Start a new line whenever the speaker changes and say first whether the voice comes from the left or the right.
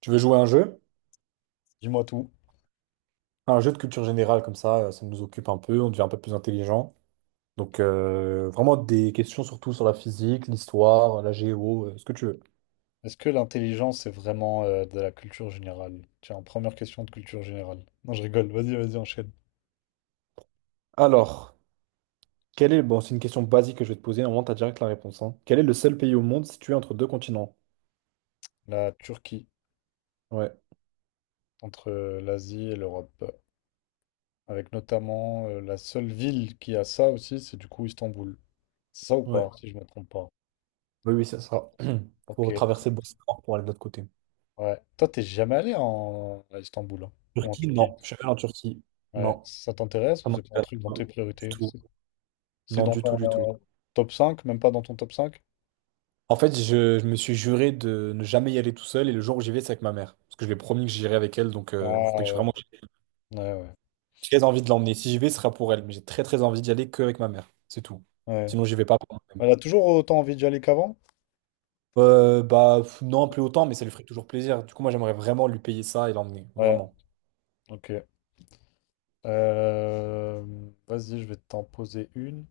right: Tu veux jouer à un jeu?
left: Dis-moi tout.
right: Un jeu de culture générale comme ça, ça nous occupe un peu, on devient un peu plus intelligent. Donc vraiment des questions surtout sur la physique, l'histoire, la géo, ce que tu veux.
left: Est-ce que l'intelligence, c'est vraiment de la culture générale? Tiens, première question de culture générale. Non, je rigole. Vas-y, vas-y, enchaîne.
right: Alors, Bon, c'est une question basique que je vais te poser, normalement t'as direct la réponse, hein. Quel est le seul pays au monde situé entre deux continents?
left: La Turquie,
right: Ouais,
left: entre l'Asie et l'Europe. Avec notamment la seule ville qui a ça aussi, c'est du coup Istanbul. C'est ça ou
right: ouais.
left: pas, si je me trompe pas?
right: Oui, oui, c'est ça.
left: Ok.
right: Faut traverser le Bosphore pour aller de l'autre côté.
left: Ouais. Toi, t'es jamais allé à Istanbul, hein, ou en
right: Turquie?
left: Turquie?
right: Non. Je suis allé en Turquie.
left: Ouais.
right: Non.
left: Ça t'intéresse
right: Ça
left: ou c'est pas un
right: m'intéresse
left: truc dans
right: pas.
left: tes
right: Du
left: priorités?
right: tout.
left: C'est
right: Non,
left: dans
right: du
left: ton
right: tout, du tout.
left: euh, top 5, même pas dans ton top cinq.
right: En fait, je me suis juré de ne jamais y aller tout seul et le jour où j'y vais, c'est avec ma mère. Parce que je lui ai promis que j'irai avec elle, donc
left: Ah
right: faudrait que j'ai
left: ouais.
right: vraiment.
left: Ouais, ouais.
right: J'ai très envie de l'emmener. Si j'y vais, ce sera pour elle, mais j'ai très très envie d'y aller que avec ma mère. C'est tout.
left: Ouais.
right: Sinon, j'y vais pas pour moi-même.
left: Elle a toujours autant envie d'y aller qu'avant?
right: Bah pff, non, plus autant, mais ça lui ferait toujours plaisir. Du coup, moi, j'aimerais vraiment lui payer ça et l'emmener.
left: Ouais,
right: Vraiment.
left: ok. Euh, Vas-y, je vais t'en poser une.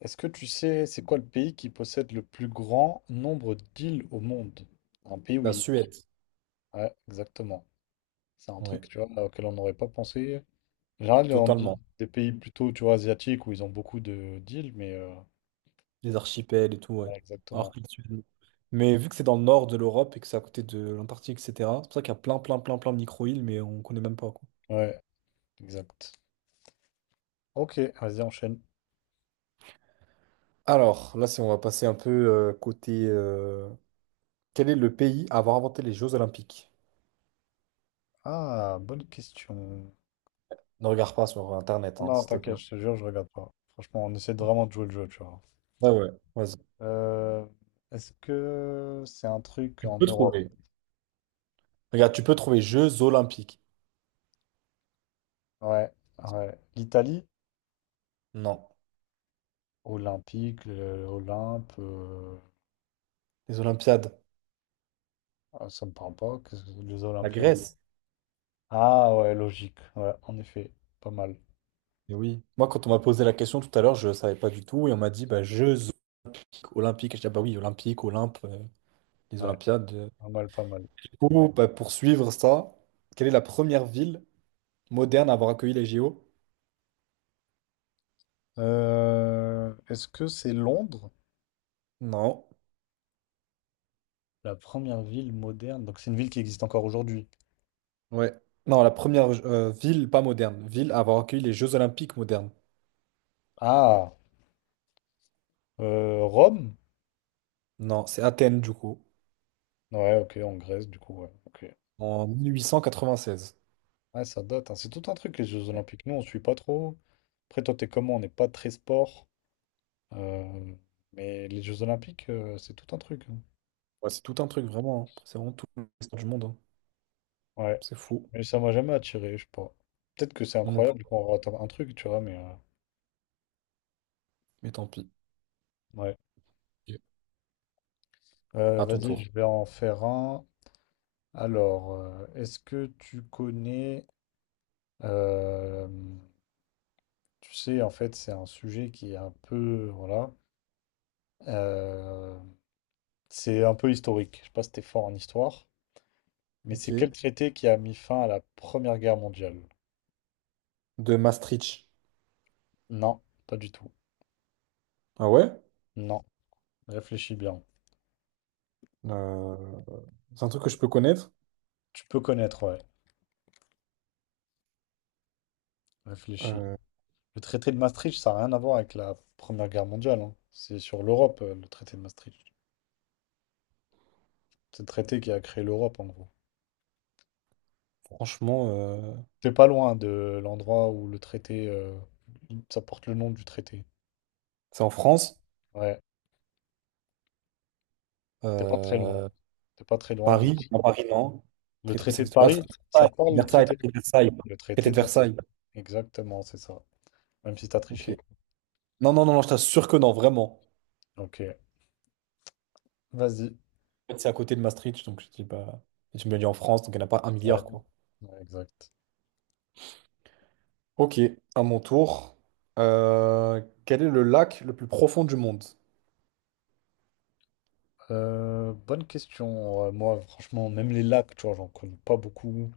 left: Est-ce que tu sais, c'est quoi le pays qui possède le plus grand nombre d'îles au monde? Un pays,
right: La
left: oui.
right: Suède.
left: Ouais, exactement. C'est un
right: Ouais,
left: truc, tu vois, auquel on n'aurait pas pensé. En général, on dit
right: totalement.
left: des pays plutôt, tu vois, asiatiques où ils ont beaucoup de d'îles, mais,
right: Les archipels et tout, ouais.
left: ouais,
right: Alors
left: exactement.
right: que la Suède. Mais vu que c'est dans le nord de l'Europe et que c'est à côté de l'Antarctique, etc., c'est pour ça qu'il y a plein, plein, plein, plein de micro-îles, mais on connaît même pas, quoi.
left: Ouais, exact. Ok, vas-y, enchaîne.
right: Alors, là, si on va passer un peu quel est le pays à avoir inventé les Jeux Olympiques?
left: Ah, bonne question.
right: Ne regarde pas sur
left: Ah
right: Internet, hein,
left: non,
right: s'il te
left: t'inquiète,
right: plaît.
left: je te jure, je regarde pas. Franchement, on essaie de vraiment de jouer le jeu, tu vois.
right: Ouais, ouais, vas-y.
left: Euh, Est-ce que c'est un truc
right: Tu
left: en
right: peux
left: Europe?
right: trouver. Regarde, tu peux trouver Jeux Olympiques.
left: Ouais, ouais. L'Italie?
right: Non.
left: Olympique, Olympe,
right: Les Olympiades.
left: ah, ça me parle pas. Les
right: La
left: Olympiades?
right: Grèce.
left: Ah ouais, logique. Ouais, en effet, pas mal.
right: Eh oui. Moi, quand on m'a posé la question tout à l'heure, je ne savais pas du tout. Et on m'a dit, bah, Jeux Olympiques. Olympiques. Je dis, ah bah oui, Olympiques, Olympe, les
left: Ouais,
right: Olympiades.
left: pas mal, pas mal.
right: Du coup, bah, pour suivre ça, quelle est la première ville moderne à avoir accueilli les JO?
left: Est-ce que c'est Londres?
right: Non.
left: La première ville moderne. Donc c'est une ville qui existe encore aujourd'hui.
right: Ouais. Non, la première ville, pas moderne, ville à avoir accueilli les Jeux Olympiques modernes.
left: Ah, Rome?
right: Non, c'est Athènes, du coup,
left: Ouais, ok, en Grèce, du coup, ouais. Ok.
right: en 1896.
left: Ouais, ça date, hein. C'est tout un truc, les Jeux Olympiques. Nous, on suit pas trop. Après, toi, t'es comment? On n'est pas très sport. Euh, mais les Jeux Olympiques, c'est tout un truc, hein.
right: Ouais, c'est tout un truc, vraiment, hein. C'est vraiment tout l'histoire du monde, hein.
left: Ouais.
right: C'est fou.
left: Mais ça m'a jamais attiré, je sais pas. Peut-être que c'est
right: Moi non plus.
left: incroyable qu'on rate un truc, tu vois, mais,
right: Mais tant pis.
left: ouais.
right: Ok. À ton
left: Vas-y,
right: tour.
left: je vais en faire un. Alors, est-ce que tu connais... euh, tu sais, en fait, c'est un sujet qui est un peu... Voilà. Euh, c'est un peu historique. Je sais pas si t'es fort en histoire. Mais
right: Ok.
left: c'est quel traité qui a mis fin à la Première Guerre mondiale?
right: De Maastricht.
left: Non, pas du tout.
right: Ah ouais?
left: Non, réfléchis bien.
right: Euh, c'est un truc que je peux connaître.
left: Tu peux connaître, ouais. Réfléchis.
right: Euh,
left: Le traité de Maastricht, ça n'a rien à voir avec la Première Guerre mondiale, hein. C'est sur l'Europe, le traité de Maastricht. C'est le traité qui a créé l'Europe, en gros.
right: franchement,
left: T'es pas loin de l'endroit où le traité... ça porte le nom du traité.
right: c'est en France.
left: Ouais, t'es pas très loin.
right: Euh,
left: T'es pas très loin de...
right: Paris. Non, Paris, non.
left: le
right: Traité, mais ça
left: traité de
right: existe pas.
left: Paris,
right: Traité
left: ça te
right: de
left: parle, le
right: Versailles.
left: traité de...
right: Versailles.
left: le
right: Traité
left: traité
right: de
left: de Versailles.
right: Versailles.
left: Exactement, c'est ça. Même si t'as
right: Ok.
left: triché.
right: Non, non, non, non, je t'assure que non, vraiment.
left: Ok, vas-y.
right: En fait, c'est à côté de Maastricht, donc je dis pas. Et tu me l'as dit en France, donc il n'y en a pas un
left: Ouais,
right: milliard, quoi.
left: ouais, exact.
right: Ok, à mon tour. Quel est le lac le plus profond du monde?
left: Bonne question. Moi, franchement, même les lacs, tu vois, j'en connais pas beaucoup.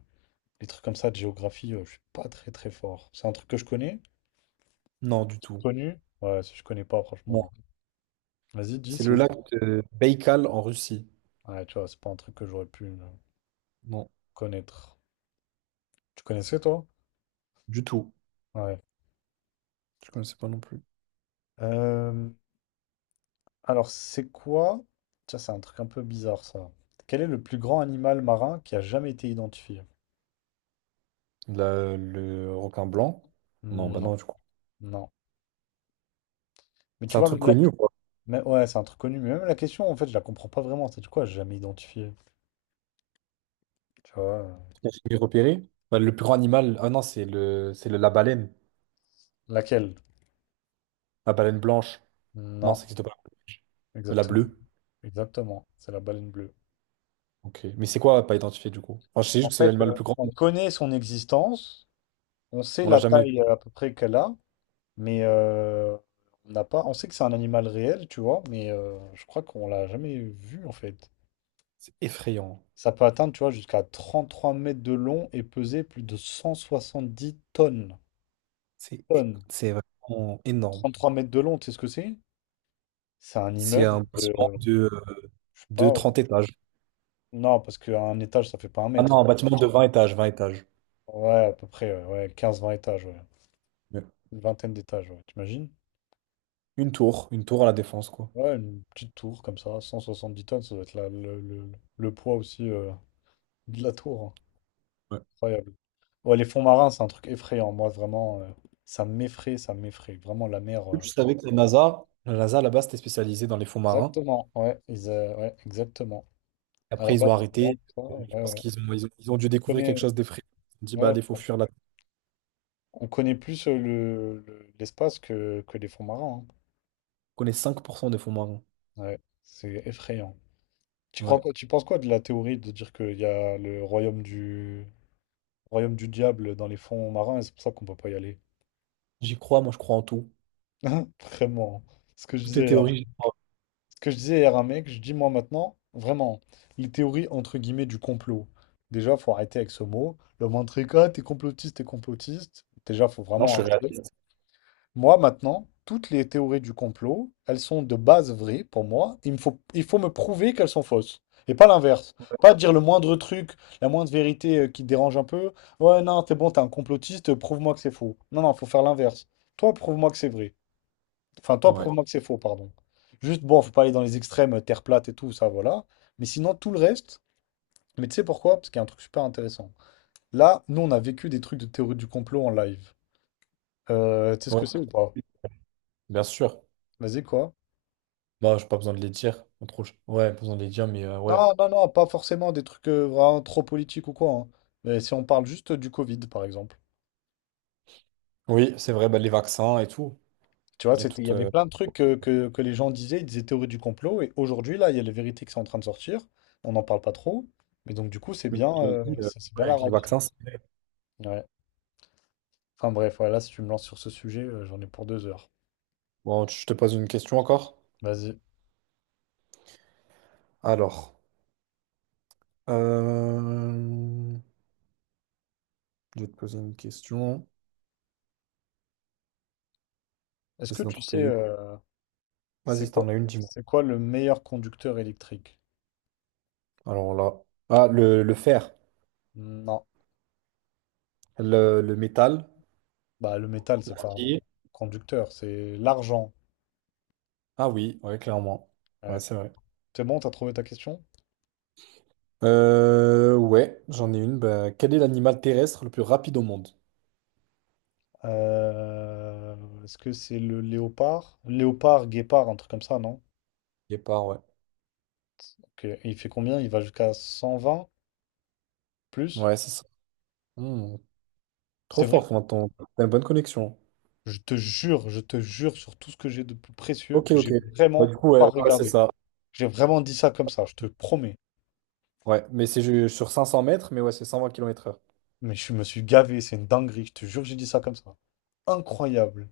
left: Les trucs comme ça de géographie, je suis pas très très fort. C'est un truc que je connais?
right: Non, du tout.
left: Connu? Ouais, si je connais pas, franchement,
right: Non.
left: non. Vas-y, dis,
right: C'est
left: c'est
right: le
left: où?
right: lac de Baïkal en Russie.
left: Ouais, tu vois, c'est pas un truc que j'aurais pu
right: Non,
left: connaître. Tu connaissais, toi?
right: du tout.
left: Ouais.
right: Je connaissais pas non plus.
left: Euh, alors, c'est quoi? Tiens, c'est un truc un peu bizarre, ça. Quel est le plus grand animal marin qui a jamais été identifié?
right: Le requin blanc? Non, bah
left: Non,
right: non, du coup.
left: non. Mais
right: C'est
left: tu
right: un
left: vois,
right: truc
left: même...
right: connu ou quoi?
left: mais ouais, c'est un truc connu. Mais même la question, en fait, je la comprends pas vraiment. C'est quoi? J'ai jamais identifié. Tu vois?
right: J'ai repéré. Bah, le plus grand animal. Ah non, la baleine.
left: Laquelle?
right: La baleine blanche. Non,
left: Non,
right: ça n'existe pas. La
left: exactement.
right: bleue.
left: Exactement. C'est la baleine bleue.
right: Ok. Mais c'est quoi pas identifié du coup? Enfin, je sais
left: En
right: juste que c'est
left: fait,
right: l'animal le plus grand.
left: on connaît son existence, on sait
right: On l'a
left: la
right: jamais
left: taille
right: vu.
left: à peu près qu'elle a, mais on n'a pas. On sait que c'est un animal réel, tu vois, mais je crois qu'on l'a jamais vu en fait.
right: C'est effrayant.
left: Ça peut atteindre, tu vois, jusqu'à 33 mètres de long et peser plus de 170 tonnes.
right: C'est é-
left: Tonnes.
right: c'est vraiment énorme.
left: 33 mètres de long, tu sais ce que c'est? C'est un
right: C'est
left: immeuble
right: un
left: de,
right: bâtiment de, euh,
left: je sais
right: de
left: pas. Ouais.
right: 30 étages.
left: Non, parce qu'un étage, ça fait pas un
right: Ah
left: mètre.
right: non, un bâtiment de 20 étages, 20 étages.
left: Ouais, à peu près, ouais. Ouais, 15-20 étages, ouais.
right: Ouais.
left: Une vingtaine d'étages, ouais. T'imagines?
right: Une tour à la Défense, quoi.
left: Ouais, une petite tour comme ça, 170 tonnes, ça doit être le le poids aussi de la tour, hein.
right: Ouais.
left: Incroyable. Ouais, les fonds marins, c'est un truc effrayant. Moi, vraiment, ça m'effraie, ça m'effraie. Vraiment, la mer.
right: Je savais que la NASA là-bas, c'était spécialisé dans les fonds marins.
left: Exactement, ouais, ils, ouais, exactement. À la
right: Après, ils
left: base,
right: ont
left: c'est
right: arrêté.
left: vraiment pour
right: Je
left: ça, ouais,
right: pense
left: ouais.
right: qu'ils ont dû
left: On
right: découvrir quelque
left: connaît,
right: chose d'effrayant. Ils ont dit, bah
left: ouais,
right: allez, faut fuir là.
left: on connaît plus l'espace que les fonds marins,
right: On connaît 5% des fonds marins.
left: hein. Ouais, c'est effrayant. Tu crois
right: Ouais.
left: quoi, tu penses quoi de la théorie de dire qu'il y a le royaume du diable dans les fonds marins et c'est pour ça qu'on peut pas y aller?
right: J'y crois, moi je crois en tout.
left: Vraiment, hein. Ce que je
right: Toutes
left: disais
right: les
left: hier.
right: théories, j'y crois.
left: Ce que je disais hier à un mec, je dis moi maintenant, vraiment, les théories entre guillemets du complot. Déjà, faut arrêter avec ce mot. Le moindre truc, ah, t'es complotiste, t'es complotiste. Déjà, faut
right: Non, je
left: vraiment
right: suis
left: arrêter.
right: réaliste.
left: Moi, maintenant, toutes les théories du complot, elles sont de base vraies pour moi. Il me faut, il faut me prouver qu'elles sont fausses. Et pas l'inverse. Pas dire le moindre truc, la moindre vérité qui te dérange un peu. Ouais, non, t'es bon, t'es un complotiste, prouve-moi que c'est faux. Non, non, faut faire l'inverse. Toi, prouve-moi que c'est vrai. Enfin, toi,
right: Ouais.
left: prouve-moi que c'est faux, pardon. Juste, bon, faut pas aller dans les extrêmes, terre plate et tout, ça, voilà. Mais sinon, tout le reste. Mais tu sais pourquoi? Parce qu'il y a un truc super intéressant. Là, nous, on a vécu des trucs de théorie du complot en live. Tu sais ce
right: Ouais.
left: que c'est ou pas?
right: Bien sûr.
left: Vas-y, quoi?
right: Bah, j'ai pas besoin de les dire. Pas trop- Ouais, pas besoin de les dire, mais ouais.
left: Non, non, non, pas forcément des trucs vraiment trop politiques ou quoi, hein. Mais si on parle juste du Covid, par exemple.
right: Oui, c'est vrai, bah, les vaccins et tout.
left: Tu vois,
right: Il y a
left: c'était, il y
right: tout.
left: avait
right: euh,
left: plein de trucs que les gens disaient, ils disaient théorie du complot, et aujourd'hui, là, il y a les vérités qui sont en train de sortir. On n'en parle pas trop. Mais donc, du coup, c'est
right: Mais
left: bien,
right: qui l'ont dit,
left: c'est bien
right: ouais,
left: la
right: avec les
left: réalité.
right: vaccins, c'est vrai.
left: Ouais. Enfin bref, voilà, si tu me lances sur ce sujet, j'en ai pour 2 heures.
right: Bon, je te pose une question encore.
left: Vas-y.
right: Alors, euh, je vais te poser une question.
left: Est-ce que
right: J'essaie d'en
left: tu sais,
right: trouver une. Vas-y,
left: c'est
right: si
left: quoi,
right: t'en as une, dis-moi.
left: c'est quoi le meilleur conducteur électrique?
right: Alors là. Ah, le fer,
left: Non.
right: le métal.
left: Bah, le métal, c'est pas un
right: L'acier.
left: conducteur, c'est l'argent.
right: Ah oui, ouais, clairement. Ouais,
left: Ouais.
right: c'est vrai.
left: C'est bon, t'as trouvé ta question?
right: Ouais, j'en ai une. Bah, quel est l'animal terrestre le plus rapide au monde?
left: Euh, Est-ce que c'est le léopard? Léopard, guépard, un truc comme ça, non?
right: Guépard, ouais.
left: Ok. Et il fait combien? Il va jusqu'à 120 plus?
right: Ouais, c'est ça. Hmm. Trop
left: C'est
right: fort,
left: vrai?
right: enfin, t'as une bonne connexion.
left: Je te jure sur tout ce que j'ai de plus précieux
right: Ok,
left: que
right: ok.
left: j'ai
right: Bah,
left: vraiment
right: du coup, ouais,
left: pas
right: ouais, ouais, c'est
left: regardé.
right: ça.
left: J'ai vraiment dit ça comme ça, je te promets.
right: Ouais, mais c'est sur 500 mètres, mais ouais, c'est 120 km/h.
left: Mais je me suis gavé, c'est une dinguerie, je te jure, j'ai dit ça comme ça. Incroyable.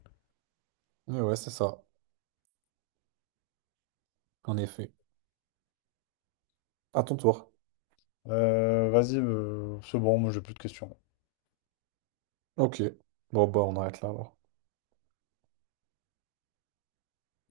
right: Ouais, ouais, c'est ça, en effet. À ton tour.
left: Vas-y, c'est bon, moi j'ai plus de questions.
right: Ok. Bon, bah, on arrête là, alors.